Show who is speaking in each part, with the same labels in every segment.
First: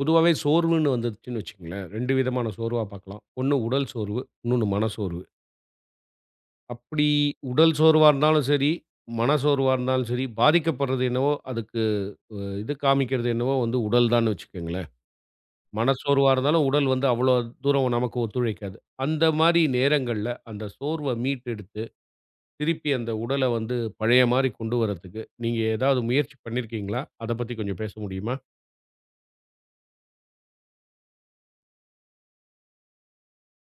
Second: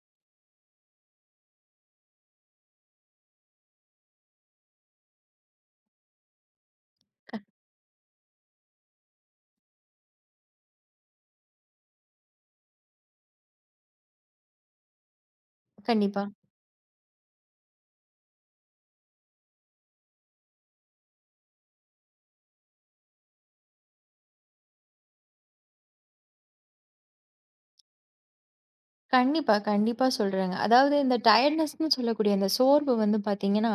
Speaker 1: பொதுவாவே சோர்வுன்னு வந்துருச்சுன்னு வச்சுக்கங்களேன், 2 விதமான சோர்வா பார்க்கலாம். ஒண்ணு உடல் சோர்வு, இன்னொன்னு மனசோர்வு. அப்படி உடல் சோர்வா இருந்தாலும் சரி, மனசோர்வா இருந்தாலும் சரி, பாதிக்கப்படுறது என்னவோ அதுக்கு இது காமிக்கிறது என்னவோ வந்து உடல் தான்னு வச்சுக்கங்களேன்.
Speaker 2: கண்டிப்பா.
Speaker 1: மனசோர்வா இருந்தாலும் உடல் வந்து அவ்வளோ தூரம் நமக்கு ஒத்துழைக்காது. அந்த மாரி நேரங்கள்ல அந்த சோர்வ மீட்டெடுத்து, திருப்பி அந்த உடல வந்து பழைய மாரி கொண்டு வரதுக்கு, நீங்க ஏதாவது முயற்சி பண்ணியிருக்கீங்களா? அத பத்தி கொஞ்சம் பேச முடியுமா?
Speaker 2: கண்டிப்பா, கண்டிப்பா சொல்றேங்க. அதாவது இந்த டயர்ட்னஸ்ன்னு சொல்லக்கூடிய அந்த சோர்வு வந்து பார்த்தீங்கன்னா,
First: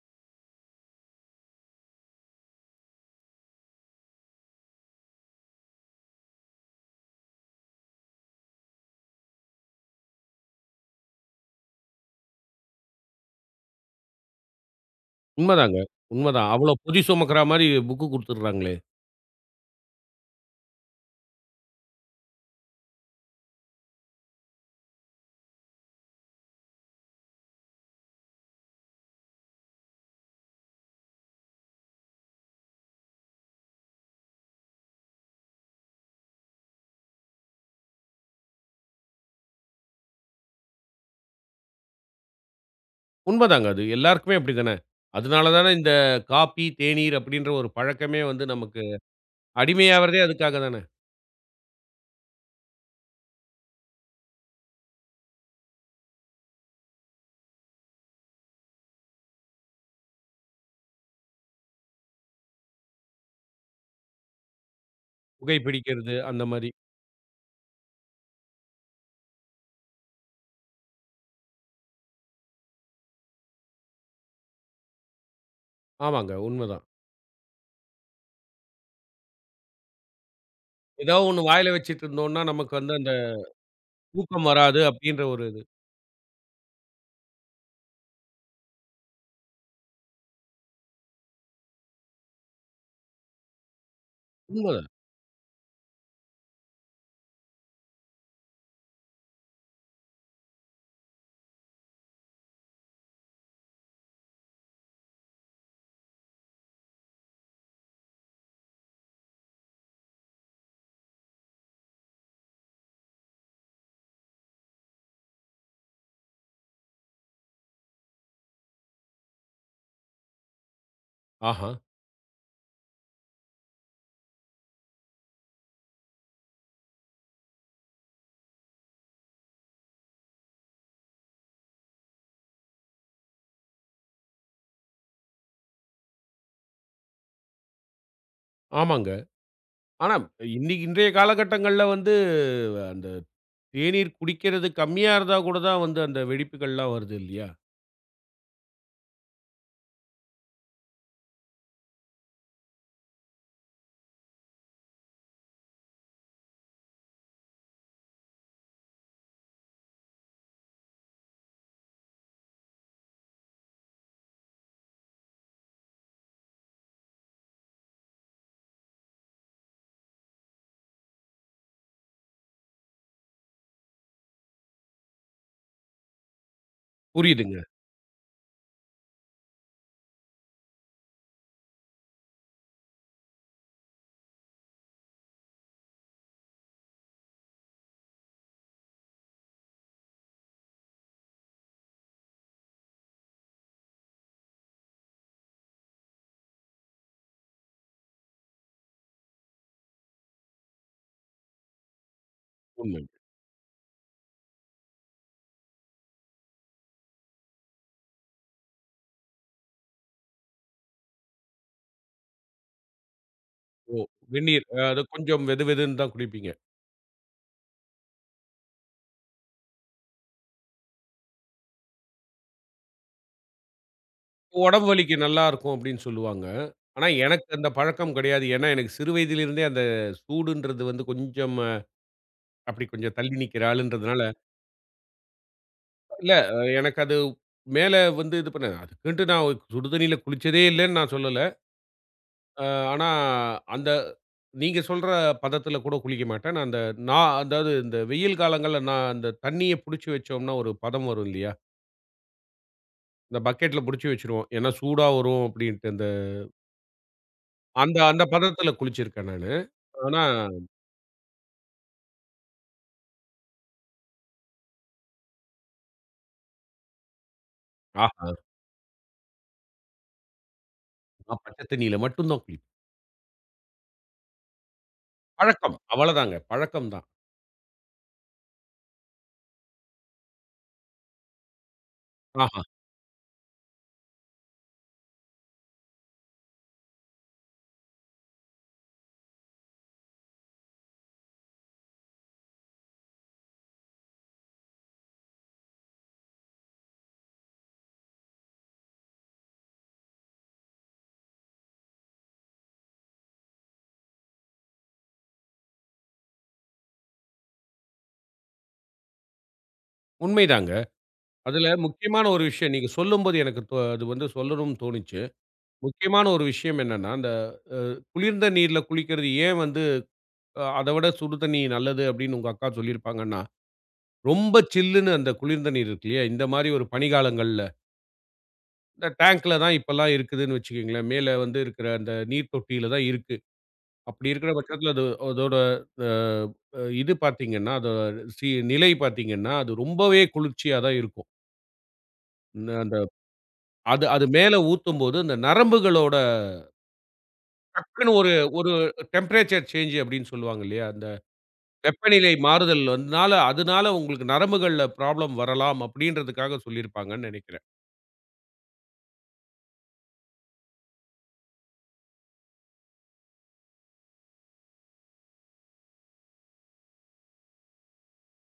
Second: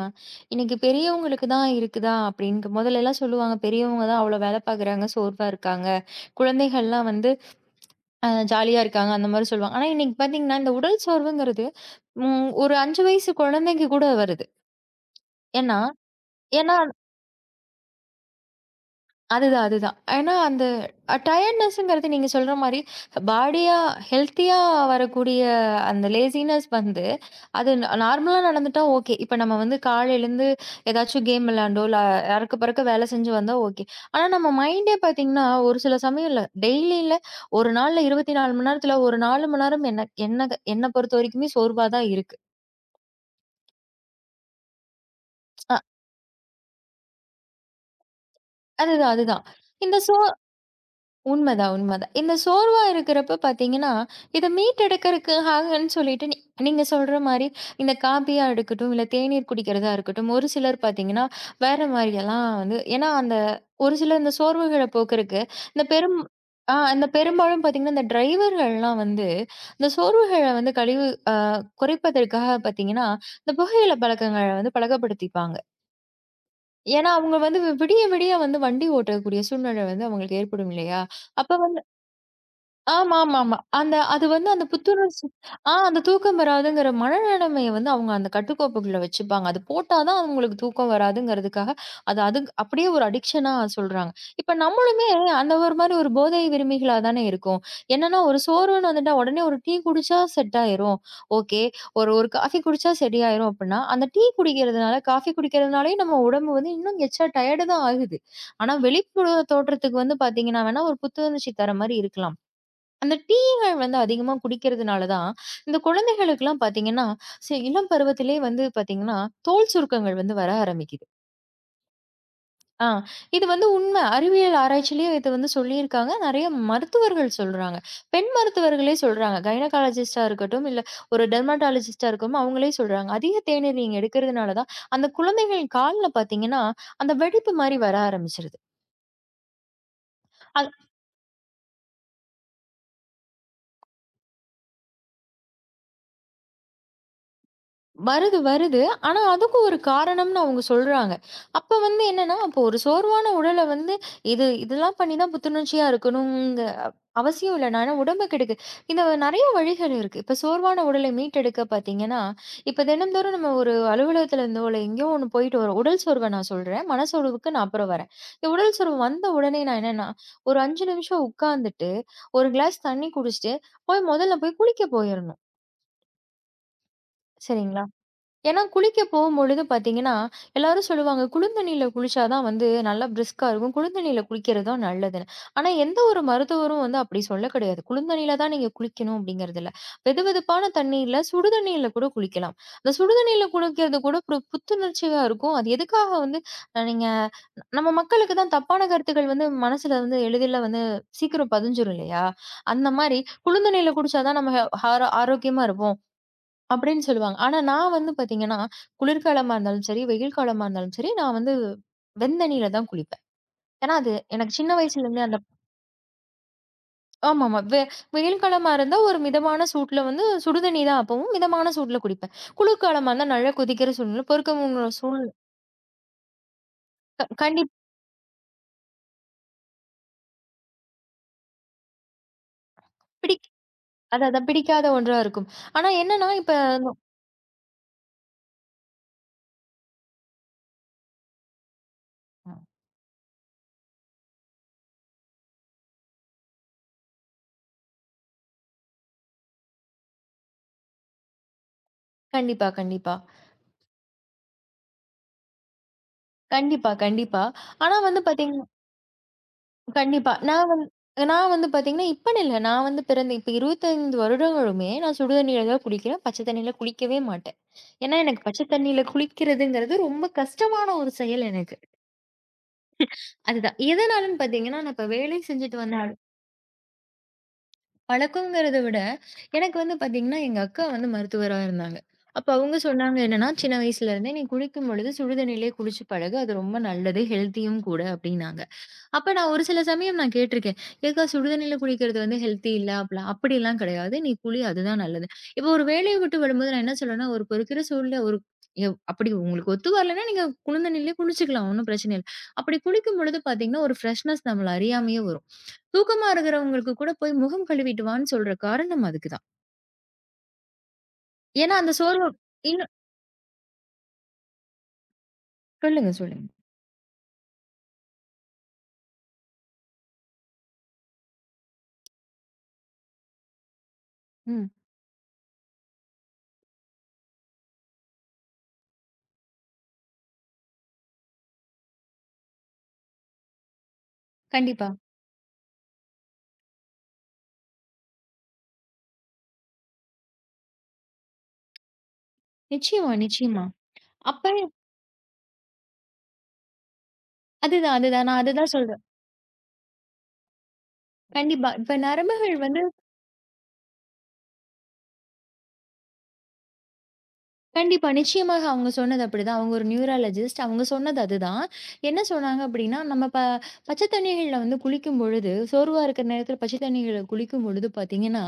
Speaker 2: இன்னைக்கு பெரியவங்களுக்கு தான் இருக்குதா அப்படின்னு முதல்லலாம் சொல்லுவாங்க, பெரியவங்க தான் அவ்வளோ வேலை பார்க்குறாங்க, சோர்வா இருக்காங்க. குழந்தைகள்லாம் வந்து ஜாலியா இருக்காங்க அந்த மாரி சொல்லுவாங்க. ஆனா இன்னைக்கு பார்த்தீங்கன்னா, இந்த உடல் சோர்வுங்கிறது ஒரு 5 வயசு குழந்தைக்கு கூட வருது. ஏன்னா
Speaker 1: உண்மதாங்க. உண்மதான். அவ்வளோ
Speaker 2: ஏன்னா
Speaker 1: பொதி சுமக்கிற மாரி புக்கு குடுத்துடுறாங்களே!
Speaker 2: அதுதான், அதுதான். ஏன்னா அந்த டயர்ட்னஸ்ங்கிறது நீங்க சொல்ற மாரி பாடியா, ஹெல்த்தியா வரக்கூடிய அந்த லேசினஸ் வந்து, அது நார்மலா நடந்துட்டா ஓகே. இப்ப நம்ம வந்து காலைல எழுந்து ஏதாச்சும் கேம் விளையாண்டோ, இல்ல அறக்க பறக்க வேலை செஞ்சு வந்தா ஓகே. ஆனா நம்ம மைண்டே பார்த்தீங்கன்னா, ஒரு சில சமயம் இல்ல டெய்லி இல்ல, ஒரு நாள்ல 24 மணி நேரத்துல ஒரு 4 மணி நேரம் என்ன என்ன என்ன பொறுத்த வரைக்குமே சோர்வா தான் இருக்கு.
Speaker 1: உண்மதாங்க அது. எல்லாருக்குமே அப்படித்தானே. அதனால தானே
Speaker 2: அ
Speaker 1: இந்த காப்பி, தேநீர் அப்படின்ற ஒரு பழக்கமே வந்து நமக்கு
Speaker 2: அதுதான், அதுதான். இந்த சோ
Speaker 1: அடிமையாவறதே அதுக்காக தானே.
Speaker 2: உண்மதான், உண்மதான். இந்த சோர்வா இருக்கிறப்ப பார்த்தீங்கன்னா, இத மீட்டெடுக்கிறதுக்காகன்னு சொல்லிட்டு நீங்க சொல்ற மாரி இந்த காபியா இருக்கட்டும், இல்ல தேநீர் குடிக்கிறதா இருக்கட்டும், ஒரு சிலர் பார்த்தீங்கன்னா, வேற மாரியெல்லாம் வந்து ஏன்னா அந்த ஒரு சிலர் இந்த சோர்வுகள போக்குறக்கு இந்த
Speaker 1: புகைப்பிடிக்கிறது
Speaker 2: பெரும்
Speaker 1: அந்த மாரி.
Speaker 2: இந்த பெரும்பாலும் பார்த்தீங்கன்னா, இந்த டிரைவர்கள்லாம் வந்து இந்த சோர்வுகள வந்து கழிவு அ குறைப்பதற்காக பார்த்தீங்கன்னா, இந்த புகையில பழக்கங்கள வந்து பழக்கப்படுத்திப்பாங்க.
Speaker 1: ஆமாங்க உண்மதான்.
Speaker 2: ஏன்னா, அவங்க வந்து விடிய விடிய வந்து வண்டி ஓட்டக்கூடிய சூழ்நிலை வந்து அவங்களுக்கு ஏற்படும் இல்லையா?
Speaker 1: ஏதோ ஒண்ணு
Speaker 2: அப்ப
Speaker 1: வாயில வச்சுட்டு இருந்தோம்னா, நமக்கு வந்து அந்த
Speaker 2: ஆமாமாமா. அந்த அது
Speaker 1: தூக்கம்
Speaker 2: வந்து அந்த
Speaker 1: வராது அப்படின்ற
Speaker 2: புத்துணர்ச்சி,
Speaker 1: ஒரு இது.
Speaker 2: அந்த தூக்கம் வராதுங்கிற மனநிலைமைய வந்து அவங்க அந்த கட்டுக்கோப்புக்குள்ள வச்சுப்பாங்க. அது போட்டா தான் அவங்களுக்கு தூக்கம் வராதுங்கிறதுக்காக, அது அதுக் அப்படியே ஒரு அடிக்ஷனா சொல்றாங்க. இப்ப
Speaker 1: உண்மதான்.
Speaker 2: நம்மளுமே அந்த ஒரு மாரி ஒரு போதை விரும்பிகளா தானே இருக்கோம். என்னன்னா ஒரு சோர்வுன்னு வந்துட்டா உடனே ஒரு டீ குடிச்சா செட் ஆயிரும். ஓகே. ஒரு ஒரு காஃபி குடிச்சா சரியாயிரும் அப்படின்னா, அந்த டீ குடிக்கிறதுனால, காஃபி குடிக்கிறதுனாலயும் நம்ம உடம்பு வந்து இன்னும் எக்ஸ்ட்ரா டயர்டு தான் ஆகுது. ஆனா வெளிப்புற தோற்றத்துக்கு வந்து பார்த்தீங்கன்னா வேணா ஒரு புத்துணர்ச்சி தர மாரி இருக்கலாம். அந்த டீகள் வந்து அதிகமா குடிக்கிறதுனால தான், இந்த குழந்தைகளுக்கெல்லாம் பார்த்தீங்கன்னா, இளம் பருவத்திலே வந்து பார்த்தீங்கன்னா, தோல் சுருக்கங்கள் வந்து வர ஆரம்பிக்குது.
Speaker 1: ஆஹா!
Speaker 2: ஆ இது வந்து உண்ம. அறிவியல் ஆராய்ச்சியிலயும் இது வந்து சொல்லியிருக்காங்க. நெறைய மருத்துவர்கள் சொல்றாங்க. பெண் மருத்துவர்களே சொல்றாங்க. கைனகாலஜிஸ்ட்டா இருக்கட்டும், இல்ல ஒரு டெர்மடாலஜிஸ்ட்டா இருக்கட்டும், அவங்களே சொல்றாங்க. அதிக தேநீர் நீங்க எடுக்கிறதுனால தான், அந்த குழந்தைகள் கால்ல பார்த்தீங்கன்னா, அந்த வெடிப்பு மாரி வர ஆரம்பிச்சுருது.
Speaker 1: ஆமாங்க. ஆனா இன்னைக்கு இன்றைய காலகட்டங்கள்ல வந்து அந்த தேநீர் குடிக்கிறது கம்மியா இருந்தா கூட தான் வந்து அந்த வெடிப்புகள்லாம் வருது இல்லையா?
Speaker 2: வருது, வருது. ஆனா அதுக்கும் ஒரு காரணம்னு அவங்க சொல்றாங்க. அப்ப வந்து என்னன்னா, அப்போ ஒரு சோர்வான உடல வந்து இதெல்லாம் பண்ணி தான் புத்துணர்ச்சியா இருக்கணுங்க அவசியம் இல்ல. நான் ஏன்னா உடம்புக்கு எடுக்கு இந்த நெறைய வழிகள் இருக்கு. இப்ப சோர்வான உடலை மீட்டெடுக்க பார்த்தீங்கன்னா, இப்ப தினம்தோறும் நம்ம ஒரு அலுவலகத்துல இருந்தோ, இல்ல எங்கேயோ ஒண்ணு போயிட்டு வரோம். உடல் சோர்வ நான் சொல்றேன். மனசோர்வுக்கு நான் அப்புறம் வரேன். இந்த உடல் சோர்வு வந்த உடனே நான் என்னன்னா, ஒரு 5 நிமிஷம் உட்கார்ந்துட்டு, ஒரு கிளாஸ் தண்ணி குடிச்சுட்டு, மொதல்ல போய் குளிக்க போயிரணும்.
Speaker 1: புரியுதுங்க.
Speaker 2: சரிங்களா? ஏன்னா, குளிக்க போகும்பொழுது பார்த்தீங்கன்னா, எல்லாரும் சொல்லுவாங்க, "குளுந்தண்ணீல குளிச்சா தான் வந்து நல்லா பிரிஸ்கா இருக்கும். குளுந்தண்ணீல குளிக்கிறது தான் நல்லதுன்னு." ஆனா, எந்த ஒரு மருத்துவரும் வந்து அப்படி சொல்ல கிடையாது. குளுந்தண்ணீல தான் நீங்க குளிக்கணும் அப்படிங்கிறதில்ல. வெதுவெதுப்பான தண்ணீர்ல சுடுதண்ணீல கூட குளிக்கலாம். அந்த சுடுதண்ணீல குளிக்கிறது கூட ஒரு புத்துணர்ச்சியா இருக்கும். அது எதுக்காக வந்து அ நீங்க நம்ம மக்களுக்கு தான் தப்பான கருத்துக்கள் வந்து மனசுல வந்து எளிதில வந்து சீக்கிரம் பதிஞ்சிரும் இல்லையா? அந்த
Speaker 1: உண்மை.
Speaker 2: மாரி குளுந்தண்ணீல குடிச்சா தான் நம்ம ஆரோ ஆரோக்கியமா இருப்போம் அப்படின்னு சொல்லுவாங்க. ஆனா நான் வந்து பார்த்தீங்கன்னா, குளிர்காலமா இருந்தாலும் சரி, வெயில் காலமா இருந்தாலும் சரி, நான் வந்து வெந்தண்ணீல தான் குளிப்பேன். ஏன்னா, அது எனக்கு
Speaker 1: வெந்நீர்
Speaker 2: சின்ன
Speaker 1: அது
Speaker 2: வயசுலேருந்தே அந்த
Speaker 1: கொஞ்சம் வெது வெதுன்னு தான் குடிப்பீங்க.
Speaker 2: ஆமாமா. வெயில் காலமா இருந்தா ஒரு மிதமான சூட்ல வந்து சுடுதண்ணி தான் அப்பவும் மிதமான சூட்ல குடிப்பேன். குளிர்காலமா இருந்தா நல்லா கொதிக்கிற சூழ்நிலை,
Speaker 1: உடம்பு
Speaker 2: பொறுக்கமுங்கிற
Speaker 1: வலிக்கு
Speaker 2: சூழ்
Speaker 1: நல்லாருக்கும் அப்படின்னு சொல்லுவாங்க. ஆனா,
Speaker 2: க
Speaker 1: எனக்கு
Speaker 2: கண்டி
Speaker 1: அந்த பழக்கம் கிடையாது. ஏன்னா, எனக்கு சிறு வயதிலிருந்தே அந்த சூடுன்றது வந்து கொஞ்சம் அப்படி கொஞ்சம் தள்ளி
Speaker 2: பிடிக்
Speaker 1: நிக்கிற ஆளுன்றதுனால,
Speaker 2: அதான் அதான் பிடிக்காத ஒன்றா இருக்கும். ஆனா என்னன்னா,
Speaker 1: இல்ல
Speaker 2: இப்ப நொ
Speaker 1: எனக்கு அது மேல வந்து இது பண்ண அதுக்குன்ட்டு நான் சுடு தண்ணீல குளிச்சதே இல்லன்னு நான் சொல்லல. அ ஆனா, அந்த நீங்க சொல்ற பதத்துல கூட குளிக்க மாட்டேன். நான் அந்த நான் அதாவது இந்த வெயில் காலங்கள்ல நான் அந்த தண்ணிய புடிச்சு வச்சோம்னா ஒரு பதம் வரும் இல்லையா?
Speaker 2: கண்டிப்பா, கண்டிப்பா.
Speaker 1: இந்த பக்கெட்ல புடிச்சு வச்சுருவோம். ஏன்னா, சூடா வரும் அப்படின்ட்டு அந்த
Speaker 2: கண்டிப்பா, கண்டிப்பா. ஆனா
Speaker 1: அந்த
Speaker 2: வந்து
Speaker 1: அந்த
Speaker 2: பார்த்தீங்கன்னா
Speaker 1: பதத்துல குளிச்சிருக்கேன் நானு. ஆனா
Speaker 2: கண்டிப்பா. நான் வந்து பார்த்தீங்கன்னா, இப்பன்னு இல்ல. நான் வந்து பிறந்த இப்ப 25 வருடங்களுமே நான் சுடு தண்ணீல தான் குளிக்கிறேன். பச்சை தண்ணீல குளிக்கவே மாட்டேன். ஏன்னா, எனக்கு பச்சை தண்ணீல குளிக்கிறதுங்கிறது ரொம்ப கஷ்டமான ஒரு
Speaker 1: நான்
Speaker 2: செயல்
Speaker 1: பச்ச
Speaker 2: எனக்கு.
Speaker 1: தண்ணீல மட்டும் தான் குளிப்பேன்.
Speaker 2: அதுதான். எதனாலன்னு பார்த்தீங்கன்னா, நான் இப்ப வேலை
Speaker 1: பழக்கம்.
Speaker 2: செஞ்சுட்டு வந்த
Speaker 1: அவ்வளதாங்க. பழக்கம் தான்.
Speaker 2: பழக்கங்கிறத விட, எனக்கு வந்து பார்த்தீங்கன்னா, எங்க அக்கா வந்து மருத்துவரா இருந்தாங்க. அப்ப
Speaker 1: ஆஹா.
Speaker 2: அவங்க சொன்னாங்க என்னன்னா, "சின்ன வயசுல இருந்தே நீ குளிக்கும் பொழுது சுடு தண்ணீலயே குளிச்சு பழகு. அது ரொம்ப நல்லது. ஹெல்த்தியும் கூட" அப்படின்னாங்க. அப்ப நான் ஒரு சில சமயம் கேட்டிருக்கேன். "ஏக்கா சுடுதண்ணீல குளிக்கிறது வந்து ஹெல்த்தி இல்ல." அப்பலாம் அப்படிலாம் கிடையாது. நீ குளி அதுதான் நல்லது. இப்போ ஒரு வேலைய விட்டு வரும்போது நான் என்ன சொல்றேன்னா, ஒரு பொறுக்கிற சூழ்நிலை ஒரு அப்படி உங்களுக்கு ஒத்து வரலன்னா, நீங்க குளிர்ந்த நீர்லயே குளிச்சுக்கலாம். ஒண்ணும் பிரச்சனை இல்ல. அப்படி குளிக்கும் பொழுது பார்த்தீங்கன்னா, ஒரு ஃப்ரெஷ்னஸ் நம்மள அறியாமயே வரும். தூக்கமா இருக்கிறவங்களுக்கு கூட போய் முகம் கழுவிட்டு வான்னு சொல்ற காரணம் அதுக்கு தான்.
Speaker 1: உண்மைதாங்க. அதுல
Speaker 2: ஏன்னா அந்த
Speaker 1: முக்கியமான
Speaker 2: சோர்வு
Speaker 1: ஒரு விஷயம் நீங்க
Speaker 2: இன்னும்
Speaker 1: சொல்லும்போது எனக்கு தோ அது வந்து சொல்லணும்னு தோணுச்சு.
Speaker 2: சொல்லுங்க,
Speaker 1: முக்கியமான ஒரு
Speaker 2: சொல்லுங்க.
Speaker 1: விஷயம் என்னன்னா, அந்த குளிர்ந்த நீர்ல குளிக்கிறது ஏன் வந்து அத விட சுடு தண்ணி நல்லது அப்படின்னு உங்க அக்கா சொல்லியிருப்பாங்கன்னா, ரொம்ப
Speaker 2: ம்.
Speaker 1: சில்லுன்னு அந்த குளிர்ந்த நீர் இருக்கு இல்லையா? இந்த மாரி ஒரு பனிகாலங்கள்ல, இந்த டேங்க்ல தான் இப்பல்லாம் இருக்குதுன்னு வச்சுக்கங்களேன். மேல வந்து இருக்கிற அந்த நீர் தொட்டியில தான் இருக்கு. அப்படி இருக்கிற
Speaker 2: கண்டிப்பா.
Speaker 1: பட்சத்தில அது அதோட அ இது பார்த்தீங்கன்னா, அது நிலை பார்த்தீங்கன்னா, அது ரொம்பவே குளிர்ச்சியா தான் இருக்கும். அந்த
Speaker 2: நிச்சயமா, நிச்சயமா.
Speaker 1: அது அது
Speaker 2: அப்ப
Speaker 1: மேல ஊத்தும்போது, அந்த நரம்புகளோட
Speaker 2: அதுதான்,
Speaker 1: டக்குனு
Speaker 2: அதுதான்.
Speaker 1: ஒரு
Speaker 2: நான்
Speaker 1: ஒரு
Speaker 2: அதுதான் சொல்றேன்.
Speaker 1: டெம்பரேச்சர் சேஞ்ச் அப்படின்னு சொல்லுவாங்க இல்லையா? அந்த
Speaker 2: கண்டிப்பா. இப்ப
Speaker 1: வெப்பநிலை
Speaker 2: நரம்புகள் வந்து
Speaker 1: மாறுதல் வந்தனால, அதனால உங்களுக்கு நரம்புகள்ல ப்ராப்ளம் வரலாம் அப்படின்றதுக்காக சொல்லியிருப்பாங்கன்னு நெனைக்கிறேன்.
Speaker 2: கண்டிப்பா. நிச்சயமாக அவங்க சொன்னது அப்படிதான். அவங்க ஒரு நியூராலஜிஸ்ட். அவங்க சொன்னது அதுதான். என்ன சொன்னாங்க அப்படின்னா, நம்ம பச்சை தண்ணீகள்ல வந்து குளிக்கும்பொழுது, சோர்வா இருக்கிற நேரத்தில பச்சை தண்ணீகள்ல குளிக்கும்பொழுது பார்த்தீங்கன்னா,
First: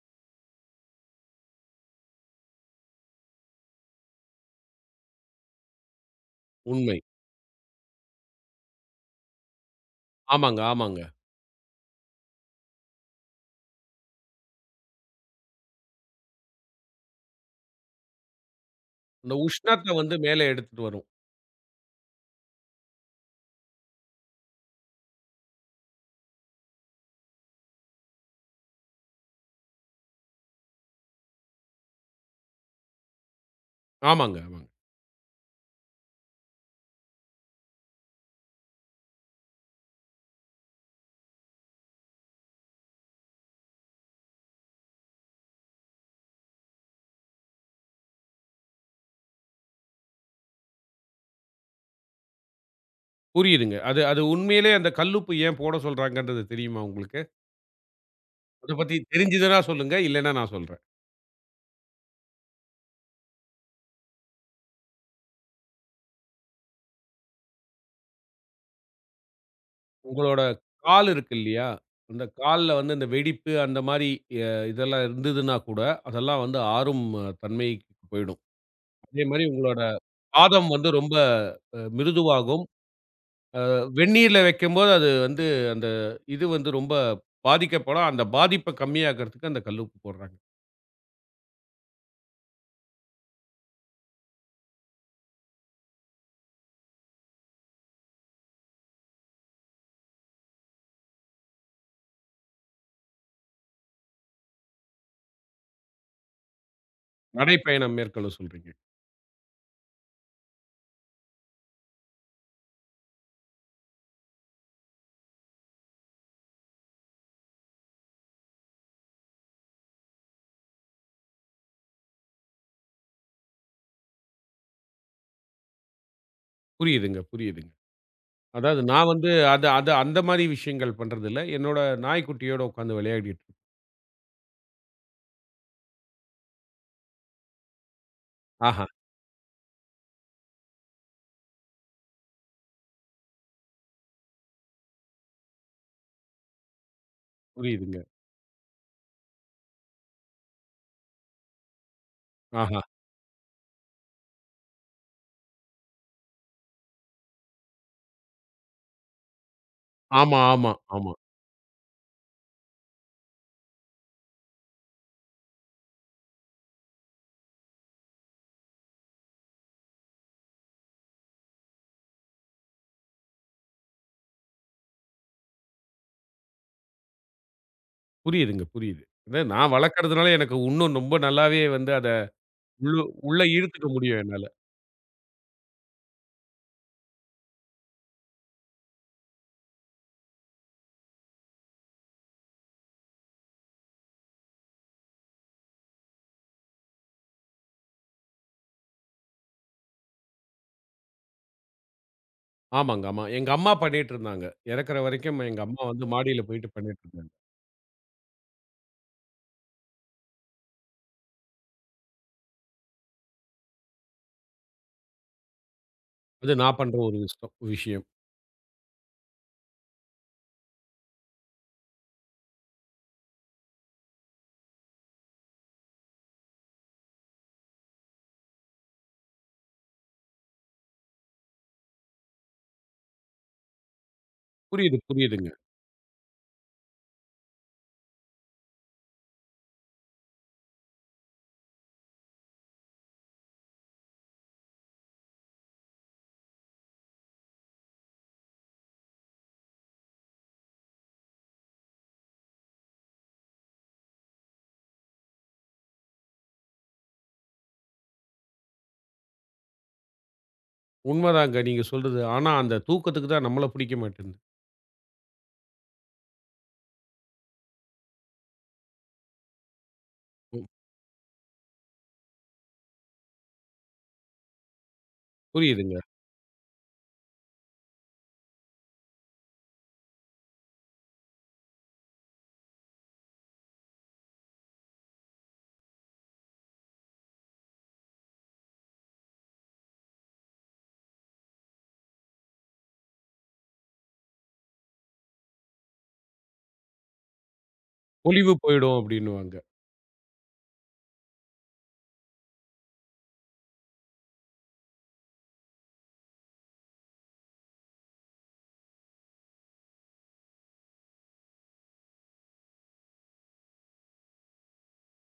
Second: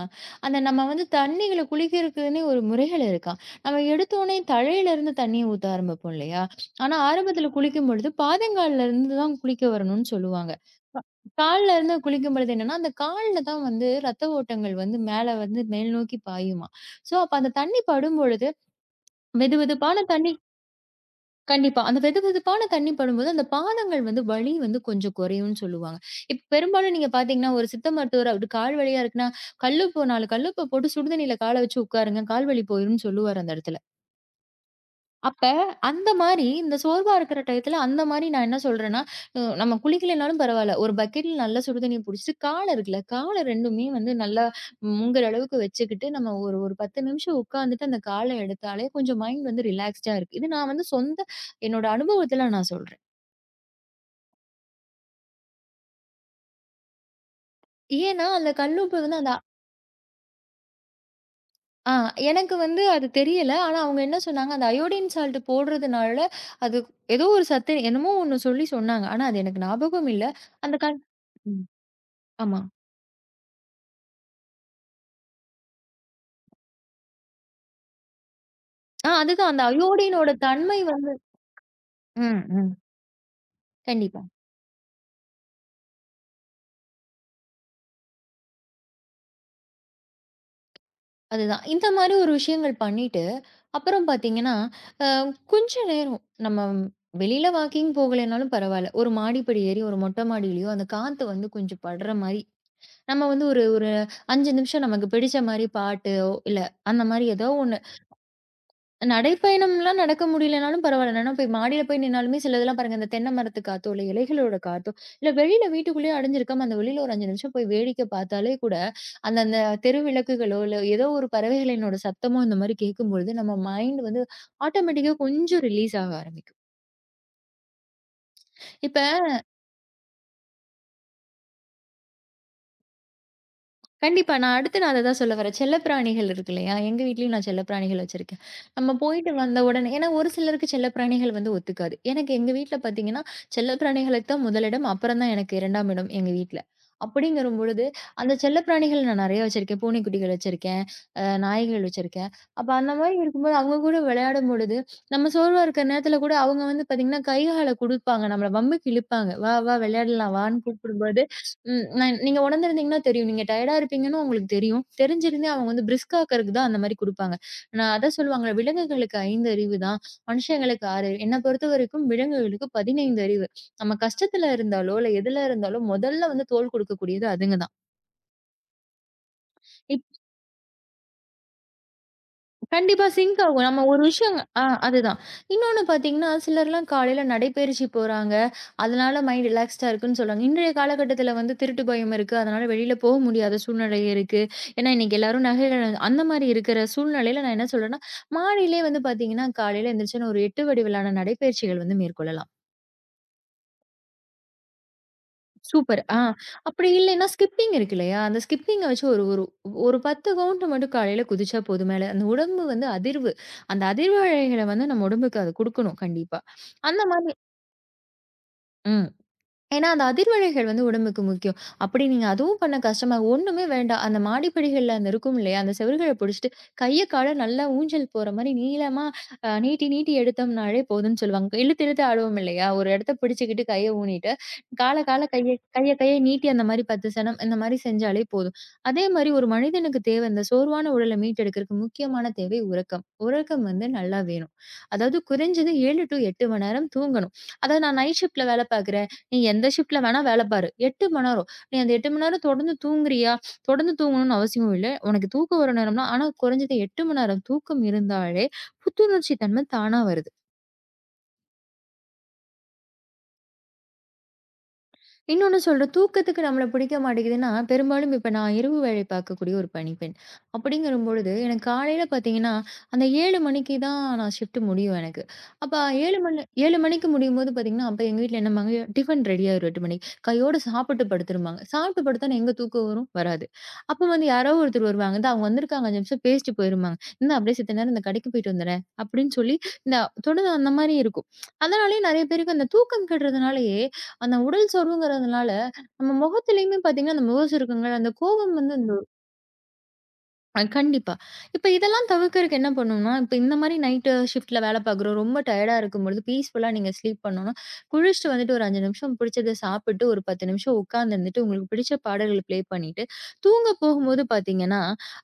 Speaker 2: அந்த நம்ம வந்து தண்ணீகள குளிக்கிறதுக்குன்னே ஒரு முறைகள் இருக்காம். நம்ம எடுத்தோனே தலையிலேருந்து தண்ணீய ஊத்த ஆரம்பிப்போம் இல்லையா? ஆனா
Speaker 1: உண்மை.
Speaker 2: ஆரம்பத்தில குளிக்கும்பொழுது பாதங்கால்ல இருந்து தான் குளிக்க வரணும்னு சொல்லுவாங்க.
Speaker 1: ஆமாங்க, ஆமாங்க.
Speaker 2: கால்ல இருந்து குளிக்கும்பொழுது என்னன்னா, அந்த கால்ல தான் வந்து ரத்த ஓட்டங்கள் வந்து மேல வந்து மேல் நோக்கி பாயுமாம். ஸோ, அப்ப அந்த தண்ணி படும்பொழுது
Speaker 1: அந்த உஷ்ணத்த
Speaker 2: வெதுவெதுப்பான
Speaker 1: வந்து
Speaker 2: தண்ணி
Speaker 1: மேல எடுத்துட்டு வரும்.
Speaker 2: கண்டிப்பா. அந்த வெதுவெதுப்பான தண்ணி படும்போது, அந்த பாதங்கள் வந்து வலி வந்து கொஞ்சம் குறையும்னு சொல்லுவாங்க. இப்ப பெரும்பாலும் நீங்க பார்த்தீங்கன்னா, ஒரு சித்த மருத்துவர் அவரு கால் வலியா இருக்குன்னா, கல்லுப்பு 4 கல்லுப்ப போட்டு சுடுதண்ணீல கால வச்சு உட்காருங்க. கால் வலி போயிரும்னு சொல்லுவாரு அந்த இடத்துல.
Speaker 1: ஆமாங்க, ஆமாங்க.
Speaker 2: அப்ப அந்த மாரி இந்த சோர்வா இருக்கிற டயத்துல அந்த மாரி நான் என்ன சொல்றேன்னா, நம்ம குளிக்கலைனாலும் பரவால்ல. ஒரு பக்கெட்ல நல்லா சுடுதண்ணீய புடிச்சுட்டு கால இருக்குல்ல, கால 2மே வந்து நல்லா முங்குற அளவுக்கு வச்சுக்கிட்டு, நம்ம ஒரு ஒரு 10 நிமிஷம் உட்காந்துட்டு அந்த கால எடுத்தாலே கொஞ்சம் மைண்ட் வந்து ரிலாக்ஸ்டா இருக்கு. இது நான் வந்து என்னோட அனுபவத்துல நான் சொல்றேன்.
Speaker 1: புரியுதுங்க. அது அது உண்மையிலே அந்த கல்லுப்பு ஏன் போட சொல்றாங்கன்றது தெரியுமா உங்களுக்கு?
Speaker 2: ஏன்னா, அந்த
Speaker 1: அத பத்தி
Speaker 2: கல்லுப்பு வந்து அந்த
Speaker 1: தெரிஞ்சதுன்னா சொல்லுங்க. இல்லன்னா நான் சொல்றேன்.
Speaker 2: ஆ எனக்கு வந்து அது தெரியல. ஆனா அவங்க என்ன சொன்னாங்க, அந்த அயோடின் சால்ட் போடுறதுனால அது ஏதோ ஒரு சத்து என்னமோ ஒண்ணு சொல்லி சொன்னாங்க. ஆனா அது எனக்கு ஞாபகம் இல்ல.
Speaker 1: உங்களோட
Speaker 2: அந்த கல்
Speaker 1: கால் இருக்கு இல்லையா? அந்த
Speaker 2: ஆமா.
Speaker 1: கால்ல வந்து இந்த வெடிப்பு அந்த மாரி அ இதெல்லாம் இருந்ததுன்னா கூட, அதெல்லாம் வந்து ஆறும் தன்மைக்கு போயிடும். அதே மாரி
Speaker 2: அதுதான் அந்த
Speaker 1: உங்களோட
Speaker 2: அயோடினோட
Speaker 1: பாதம்
Speaker 2: தன்மை
Speaker 1: வந்து
Speaker 2: வந்து
Speaker 1: ரொம்ப
Speaker 2: ம்,
Speaker 1: மிருதுவாகும்.
Speaker 2: ம். கண்டிப்பா.
Speaker 1: வெந்நீர்ல வைக்கும்போது அது வந்து அந்த இது வந்து ரொம்ப பாதிக்கப்படும். அந்த பாதிப்ப கம்மியாக்குறதுக்கு அந்த கல்லுப்பு போடுறாங்க.
Speaker 2: அதுதான். இந்த மாரி ஒரு விஷயங்கள் பண்ணிட்டு, அப்புறம் பார்த்தீங்கன்னா, அ கொஞ்ச நேரம் நம்ம வெளியில வாக்கிங் போகலைனாலும் பரவால்ல. ஒரு மாடிப்படி ஏறி ஒரு மொட்டை மாடியிலயோ, அந்த காத்து வந்து கொஞ்சம் படுற மாரி, நம்ம வந்து ஒரு ஒரு 5 நிமிஷம் நமக்கு பிடிச்ச மாரி பாட்டோ, இல்ல அந்த மாரி ஏதோ
Speaker 1: நடைப்பயணம் மேற்கொள்ள சொல்றீங்க.
Speaker 2: நடைப்பயணம்லாம் நடக்க முடியலனாலும் பரவால்ல. நானா போய் மாடியில போய் நின்னாலுமே சிலதெல்லாம் பாருங்க, அந்த தென்னை மரத்து காத்தோ, இல்ல இலைகளோட காத்தோ, இல்ல வெளியில வீட்டுக்குள்ளேயே அடைஞ்சிருக்காம, அந்த வெளியில ஒரு 5 நிமிஷம் போய் வேடிக்கை பார்த்தாலே கூட, அந்த அந்த தெரு விளக்குகளோ, இல்ல ஏதோ ஒரு பறவைகளினோட சத்தமோ இந்த மாரி கேட்கும்பொழுது, நம்ம மைண்ட் வந்து ஆட்டோமேட்டிக்கா கொஞ்சம் ரிலீஸ் ஆக ஆரம்பிக்கும்.
Speaker 1: புரியுதுங்க, புரியுதுங்க. அதாவது
Speaker 2: இப்ப
Speaker 1: நான் வந்து அது அது அந்த மாரி விஷயங்கள் பண்றதில்ல. என்னோட நாய்க்குட்டியோட உட்காந்து விளையாடிட்டு இருக்கும்.
Speaker 2: கண்டிப்பா. நான் அததான் சொல்ல வரேன். செல்லப்பிராணிகள் இருக்கு இல்லையா? எங்க வீட்லயும் நான் செல்லப்பிராணிகள் வச்சிருக்கேன்.
Speaker 1: ஆஹா!
Speaker 2: நம்ம போயிட்டு வந்த உடனே ஏன்னா ஒரு சிலருக்கு செல்லப்பிராணிகள் வந்து ஒத்துக்காது. எனக்கு எங்க வீட்ல பார்த்தீங்கன்னா, செல்லப்பிராணிகளுக்கு தான் முதலிடம். அப்புறம் தான் எனக்கு 2ஆம் இடம் எங்க வீட்ல. அப்படிங்கிற பொழுது,
Speaker 1: புரியுதுங்க.
Speaker 2: அந்த செல்லப்பிராணிகள் நான் நெறைய வச்சிருக்கேன். பூனைக்குட்டிகள் வச்சிருக்கேன். நாய்கள் வச்சிருக்கேன். அப்ப
Speaker 1: ஆஹா.
Speaker 2: அந்த மாரி இருக்கும்போது, அவங்க கூட விளையாடும்பொழுது, நம்ம சோர்வா இருக்கிற நேரத்துல கூட அவங்க வந்து பார்த்தீங்கன்னா, கை, கால குடுப்பாங்க. நம்மள வம்புக்கு இழுப்பாங்க. "வா, வா விளையாடலாம்
Speaker 1: ஆமா,
Speaker 2: வான்னு"
Speaker 1: ஆமா, ஆமா.
Speaker 2: கூப்பிடும்போது ம். நான் நீங்க உணர்ந்திருந்தீங்கன்னா தெரியும். நீங்க டயர்டா இருப்பீங்கன்னு உங்களுக்கு தெரியும். தெரிஞ்சிருந்தே அவங்க வந்து பிரிஸ்க் ஆக்குறதுக்கு தான் அந்த மாரி குடுப்பாங்க. நான் அதான் சொல்லுவாங்கல்ல, "விலங்குகளுக்கு 5 அறிவு தான். மனுஷங்களுக்கு 6 அறிவு." என்ன பொறுத்தவரைக்கும் விலங்குகளுக்கு 15 அறிவு. நம்ம கஷ்டத்துல இருந்தாலோ, இல்ல எதுல இருந்தாலோ, முதல்ல வந்து தோள் குடுக்கக்கூடியது அதுங்க
Speaker 1: புரியுதுங்க, புரியுது. இது நான்
Speaker 2: தான்.
Speaker 1: வளர்க்கறதுனால எனக்கு இன்னும் ரொம்ப நல்லாவே வந்து அத உள்ளு
Speaker 2: கண்டிப்பா சிங்க்
Speaker 1: உள்ள
Speaker 2: ஆகும். நம்ம
Speaker 1: இழுத்துக்க
Speaker 2: ஒரு
Speaker 1: முடியும்
Speaker 2: விஷயம்
Speaker 1: என்னால.
Speaker 2: ஆ அதுதான். இன்னொன்னு பார்த்தீங்கன்னா, சிலர்லாம் காலையில நடைப்பயிற்சி போறாங்க. அதனால மைண்ட் ரிலாக்ஸ்டா இருக்குன்னு சொல்றாங்க. இன்றைய காலகட்டத்தில வந்து திருட்டு பயம் இருக்கு. அதனால வெளியில போக முடியாத சூழ்நிலை இருக்கு. ஏன்னா, இன்னைக்கு எல்லாரும் நகையில அந்த மாரி இருக்கிற சூழ்நிலையில நான் என்ன சொல்றேன்னா, மாடியிலேயே வந்து பார்த்தீங்கன்னா, காலையில எந்திரிச்சோன ஒரு 8 வடி விழான நடைப்பயிற்சிகள் வந்து மேற்கொள்ளலாம்.
Speaker 1: ஆமாங்க, ஆமா. எங்க அம்மா பண்ணிட்டுருந்தாங்க. இறக்குற வரைக்கும் எங்க அம்மா
Speaker 2: சூப்பர்.
Speaker 1: வந்து மாடியில போயிட்டு
Speaker 2: அப்படி இல்லைன்னா,
Speaker 1: பண்ணிட்டுருந்தாங்க.
Speaker 2: ஸ்கிப்பிங் இருக்கு இல்லையா? அந்த ஸ்கிப்பிங்க வச்சு ஒரு ஒரு ஒரு 10 கவுண்ட் மட்டும் காலையில குதிச்சா போதும் மேல. அந்த உடம்பு வந்து அதிர்வு. அந்த அதிர்வு அலைகள வந்து நம்ம உடம்புக்கு அது குடுக்கணும் கண்டிப்பா.
Speaker 1: அது நான் பண்ற
Speaker 2: அந்த
Speaker 1: ஒரு
Speaker 2: மாரி
Speaker 1: விஷயம் விஷயம்.
Speaker 2: ம். ஏன்னா, அந்த அதிர்வலைகள் வந்து உடம்புக்கு முக்கியம். அப்படி நீங்க அதுவும் பண்ண கஷ்டமா ஒண்ணுமே வேண்டாம். அந்த மாடிப்படிகள்ல அந்த இருக்கும் இல்லையா? அந்த செவுர்கள புடிச்சுட்டு கைய, கால நல்லா ஊஞ்சல் போற மாரி நீளமா நீட்டி, நீட்டி எடுத்தோம்னாலே போதும்ன்னு சொல்லுவாங்க. இழுத்து, இழுத்து ஆடுவோம் இல்லையா? ஒரு இடத்த பிடிச்சுக்கிட்டு கைய ஊனிட்டு, கால,
Speaker 1: புரியுது,
Speaker 2: கால
Speaker 1: புரியுதுங்க.
Speaker 2: கைய கைய கைய நீட்டி அந்த மாரி 10 சனம் இந்த மாரி செஞ்சாலே போதும். அதே மாரி ஒரு மனிதனுக்கு தேவை இந்த சோர்வான உடல மீட்டெடுக்கிறதுக்கு முக்கியமான தேவை உறக்கம். உறக்கம் வந்து நல்லா வேணும். அதாவது குறைஞ்சது 7 டூ 8 மணி நேரம் தூங்கணும். அதாவது நான் நைட் ஷிஃப்ட்ல வேல பார்க்குறேன். நீ எந்த ஷிஃப்ட்ல வேணா வேலை பாரு. 8 மணி நேரம். நீ அந்த 8 மணி நேரம் தொடர்ந்து தூங்குறியா? தொடர்ந்து தூங்கணும்னு அவசியம் இல்ல. உனக்கு தூக்கம் வர நேரம்னா ஆனா குறைஞ்சது 8 மணி நேரம் தூக்கம் இருந்தாலே புத்துணர்ச்சி தன்மை தானா வருது.
Speaker 1: உண்மதாங்க நீங்க சொல்றது. ஆனா, அந்த தூக்கத்துக்கு தான் நம்மள புடிக்க மாட்டேன்து.
Speaker 2: இன்னொன்னு சொல்றேன். தூக்கத்துக்கு நம்மள பிடிக்க மாட்டேங்குதுன்னா, பெரும்பாலும் இப்ப நான் இரவு வேலை பார்க்கக்கூடிய ஒரு பணிப்பெண்.
Speaker 1: ம்.
Speaker 2: அப்படிங்கிறபொழுது, எனக்கு காலையில பார்த்தீங்கன்னா, அந்த 7 மணிக்கு தான் நான் ஷிஃப்ட் முடியும் எனக்கு. அப்ப
Speaker 1: புரியுதுங்க.
Speaker 2: 7 மணிக்கு முடியும்போது பார்த்தீங்கன்னா, அப்ப எங்க வீட்ல என்னம்பாங்க, டிஃபன் ரெடி ஆயிரும் 8 மணிக்கு. கையோட சாப்பிட்டு படுத்துருவாங்க. சாப்பிட்டு படுத்தா எங்க தூக்கம் வரும்? வராது. அப்ப வந்து யாரோ ஒருத்தர் வருவாங்க. "இந்தா அவங்க வந்திருக்காங்க 5 நிமிஷம் பேசிட்டு போயிரும்பாங்க. இந்தா அப்படியே செத்த நேரம் இந்த கடைக்கு போயிட்டு வந்துடுறேன்" அப்படின்னு சொல்லி, இந்த தொடர்ந்து அந்த மாரி இருக்கும். அதனாலேயே நெறைய பேருக்கு அந்த தூக்கம் கெடுறதுனாலயே, அந்த உடல் சோர்வுங்கிறதுனால, நம்ம முகத்திலயுமே பார்த்தீங்கன்னா, அந்த முகசுருக்கங்கள், அந்த
Speaker 1: "பொலிவு
Speaker 2: கோவம் வந்து அந்த
Speaker 1: போயிடும்" அப்படின்னுவாங்க.
Speaker 2: கண்டிப்பா. இப்ப இதெல்லாம் தவிர்க்கறக்கு என்ன பண்ணணும்னா, இப்ப இந்த மாரி நைட்டு ஷிஃப்ட்ல வேலை பார்க்குறோம். ரொம்ப டயர்டா இருக்கும்பொழுது, பீஸ்ஃபுல்லா நீங்க ஸ்லீப் பண்ணணும்னா, குளிச்சுட்டு வந்துட்டு ஒரு 5 நிமிஷம் புடிச்சத சாப்பிட்டு, ஒரு 10 நிமிஷம் உட்கார்ந்திருந்துட்டு, உங்களுக்கு பிடிச்ச பாடல்கள் ப்ளே பண்ணிட்டு, தூங்க போகும்போது பார்த்தீங்கன்னா,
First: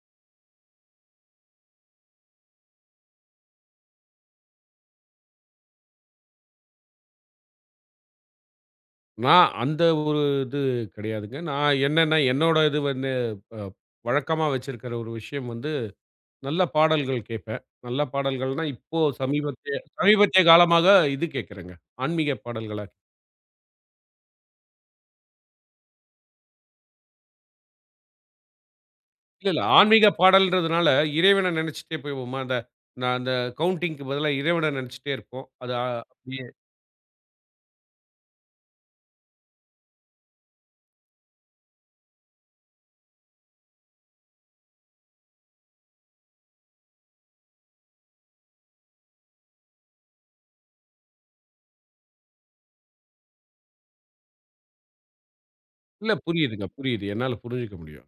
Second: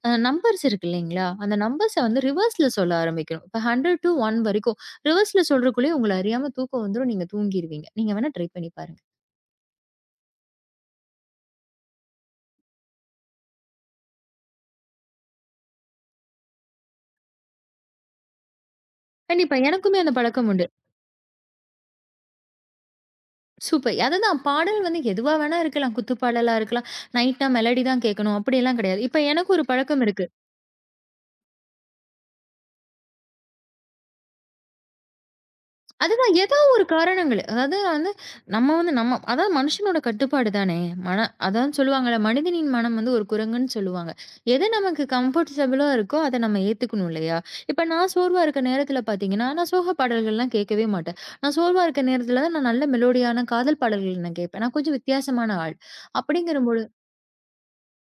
Speaker 2: நம்பர்ஸ் இருக்கு இல்லைங்களா? அந்த நம்பர்ஸ வந்து ரிவர்ஸ்ல சொல்ல ஆரம்பிக்கணும். இப்ப 100 டூ 1 வரைக்கும் ரிவர்ஸ்ல சொல்றதுக்குள்ளயே உங்கள அறியாம தூக்கம் வந்துரும். நீங்க தூங்கிருவீங்க. நீங்க வேணா ட்ரை பண்ணி பாருங்க.
Speaker 1: நான் அந்த ஒரு இது கிடையாதுங்க. நான் என்னன்னா, என்னோட இது வந்து அ வழக்கமா வச்சிருக்கிற ஒரு விஷயம் வந்து நல்ல பாடல்கள் கேட்பேன். நல்ல பாடல்கள்னா, இப்போ
Speaker 2: கண்டிப்பா.
Speaker 1: சமீபத்திய
Speaker 2: எனக்குமே அந்த
Speaker 1: சமீபத்திய
Speaker 2: பழக்கம் உண்டு.
Speaker 1: காலமாக இது கேட்கிறேங்க. ஆன்மீக பாடல்களா
Speaker 2: சூப்பர். அதுதான் பாடல் வந்து எதுவா வேணா இருக்கலாம். குத்துப்பாடலா இருக்கலாம். நைட்னா மெலடி தான் கேட்கணும். அப்படியெல்லாம் கிடையாது. இப்ப
Speaker 1: இல்ல,
Speaker 2: எனக்கு
Speaker 1: இல்ல.
Speaker 2: ஒரு பழக்கம்
Speaker 1: ஆன்மீக
Speaker 2: இருக்கு.
Speaker 1: பாடல்ன்றதுனால, இறைவன நெனச்சுட்டே போவோமா, அந்த நான் அந்த கவுண்டிங்க்கு பதிலா இறைவன நெனச்சுட்டே இருப்போம். அது
Speaker 2: அதுதான்
Speaker 1: அப்படியே
Speaker 2: ஏதோ ஒரு காரணங்கள். அதாவது நான் வந்து நம்ம வந்து நம்ம அதாவது மனுஷனோட கட்டுப்பாடு தானே. அதான் சொல்லுவாங்கல்ல, மனிதனின் மனம் வந்து ஒரு குரங்குன்னு சொல்லுவாங்க. எது நமக்கு கம்ஃபர்டபுளா இருக்கோ அத நம்ம ஏத்துக்கணும் இல்லையா? இப்ப நான் சோர்வா இருக்க நேரத்துல பார்த்தீங்கன்னா, நான் சோக பாடல்கள்லாம் கேட்கவே மாட்டேன். நான் சோர்வா இருக்க நேரத்துல தான் நான் நல்ல மெலோடியான காதல் பாடல்கள் நான் கேட்பேன். நான் கொஞ்சம் வித்தியாசமான ஆள்.
Speaker 1: இல்ல புரியுதுங்க,
Speaker 2: அப்படிங்கிறபொழுது
Speaker 1: புரியுது. என்னால புரிஞ்சுக்க முடியும்.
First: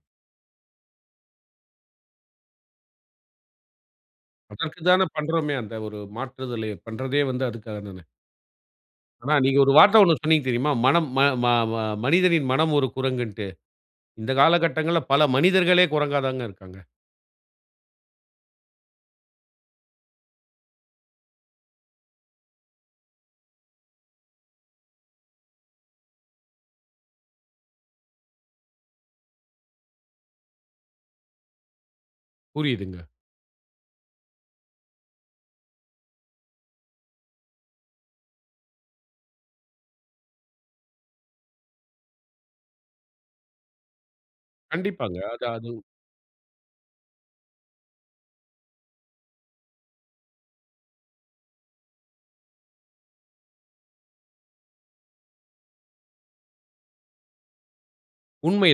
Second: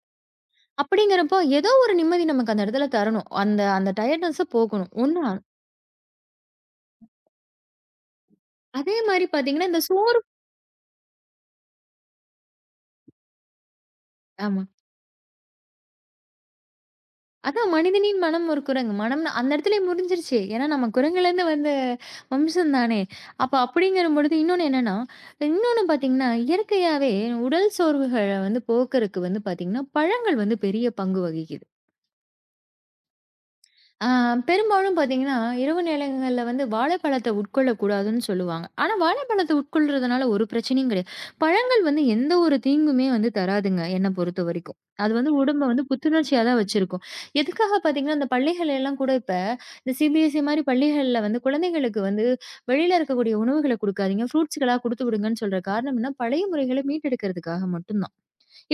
Speaker 2: அப்படிங்கிறப்போ, ஏதோ ஒரு நிம்மதி நமக்கு அந்த இடத்துல தரணும். அந்த அந்த டயர்ட்னஸ
Speaker 1: அதற்கு
Speaker 2: போக்கணும்.
Speaker 1: தான பண்றோமே, அந்த ஒரு மாற்றுதலை பண்றதே வந்து அதுக்காக தானே.
Speaker 2: அதே மாரி
Speaker 1: ஆனா நீங்க
Speaker 2: பார்த்தீங்கன்னா,
Speaker 1: ஒரு
Speaker 2: இந்த சோ
Speaker 1: வார்த்த ஒண்ணு சொன்னீங்க தெரியுமா? மனம் ம ம ம மனிதனின் மனம் ஒரு குரங்குன்ட்டு. இந்த
Speaker 2: ஆமா.
Speaker 1: காலகட்டங்கள்ல பல மனிதர்களே குரங்கா தாங்க இருக்காங்க.
Speaker 2: அதான் மனிதனின் மனம் ஒரு குரங்கு. மனம்னு அந்த இடத்துலயே முடிஞ்சிருச்சு. ஏன்னா நம்ம குரங்குலேருந்து வந்த வம்சம் தானே. அப்ப அப்படிங்கிற பொழுது இன்னொன்னு என்னன்னா, இன்னொன்னு பார்த்தீங்கன்னா, இயற்கையாவே உடல் சோர்வுகள வந்து போக்குறக்கு வந்து பார்த்தீங்கன்னா, பழங்கள் வந்து பெரிய பங்கு வகிக்குது.
Speaker 1: புரியுதுங்க.
Speaker 2: ஆ, பெரும்பாலும் பார்த்தீங்கன்னா, இரவு நேரங்கள்ல வந்து வாழைப்பழத்தை உட்கொள்ளக்கூடாதுன்னு சொல்லுவாங்க. ஆனா, வாழைப்பழத்தை உட்கொள்றதுனால ஒரு பிரச்சனையும் கிடையாது. பழங்கள் வந்து எந்த ஒரு தீங்குமே வந்து தராதுங்க, என்ன பொறுத்தவரைக்கும். அது
Speaker 1: கண்டிப்பாங்க.
Speaker 2: வந்து
Speaker 1: அது
Speaker 2: உடம்ப
Speaker 1: அது
Speaker 2: வந்து புத்துணர்ச்சியா தான் வச்சிருக்கும். எதுக்காக பார்த்தீங்கன்னா, இந்த பள்ளிகள் எல்லாம் கூட இப்ப இந்த சிபிஎஸ்இ மாரி பள்ளிகள்ல வந்து குழந்தைகளுக்கு வந்து வெளியில இருக்கக்கூடிய உணவுகள குடுக்காதீங்க, ஃப்ரூட்ஸ்களா குடுத்து விடுங்கன்னு சொல்ற காரணம் என்ன, பழைய முறைகள மீட்டெடுக்கிறதுக்காக மட்டும் தான்.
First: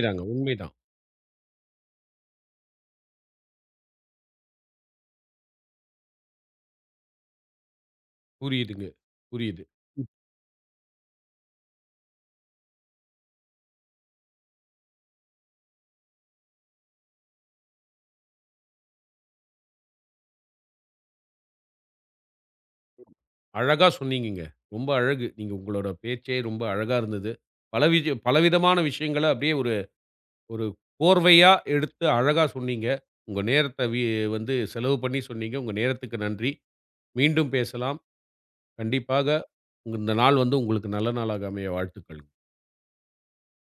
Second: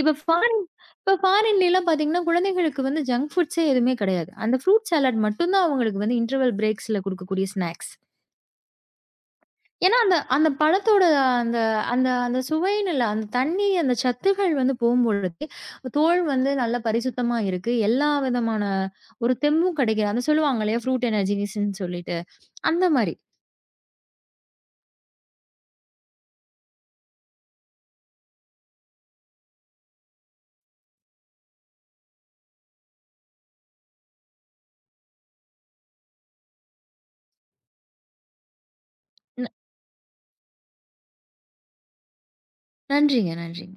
Speaker 2: இப்ப ஃபாரின்
Speaker 1: உண்மைதான்.
Speaker 2: இப்ப ஃபாரின்லலாம் பார்த்தீங்கன்னா, குழந்தைகளுக்கு வந்து ஜங்க் ஃபுட்ஸே எதுவுமே கிடையாது. அந்த ஃப்ரூட் சாலட் மட்டும் தான் அவங்களுக்கு வந்து இன்டர்வல் பிரேக்ஸ்ல குடுக்கக்கூடிய ஸ்நாக்ஸ்.
Speaker 1: புரியுதுங்க, புரியுது.
Speaker 2: ஏன்னா, அந்த அந்த பழத்தோட அந்த அந்த அந்த சுவைன்னு இல்ல. அந்த தண்ணி, அந்த சத்துகள் வந்து போம்பொழுது, தோல் வந்து நல்லா பரிசுத்தமா இருக்கு. எல்லா விதமான ஒரு தெம்பும் கிடைக்குது. அத சொல்லுவாங்க இல்லையா, ஃப்ரூட் எனர்ஜிஸ்ன்னு சொல்லிட்டு. அந்த மாரி.
Speaker 1: அழகா சொன்னீங்கங்க. ரொம்ப அழகு. நீங்க உங்களோட பேச்சே ரொம்ப அழகா இருந்தது. பலவிதமான விஷயங்கள அப்படியே ஒரு ஒரு கோர்வையா எடுத்து அழகா சொன்னீங்க. உங்க நேரத்த வந்து செலவு பண்ணி சொன்னீங்க. உங்க நேரத்துக்கு நன்றி. மீண்டும் பேசலாம். கண்டிப்பாக
Speaker 2: ந
Speaker 1: உங்க இந்த நாள் வந்து உங்களுக்கு நல்ல நாளாக அமைய வாழ்த்துக்கள்.
Speaker 2: நன்றிங்க, நன்றிங்க.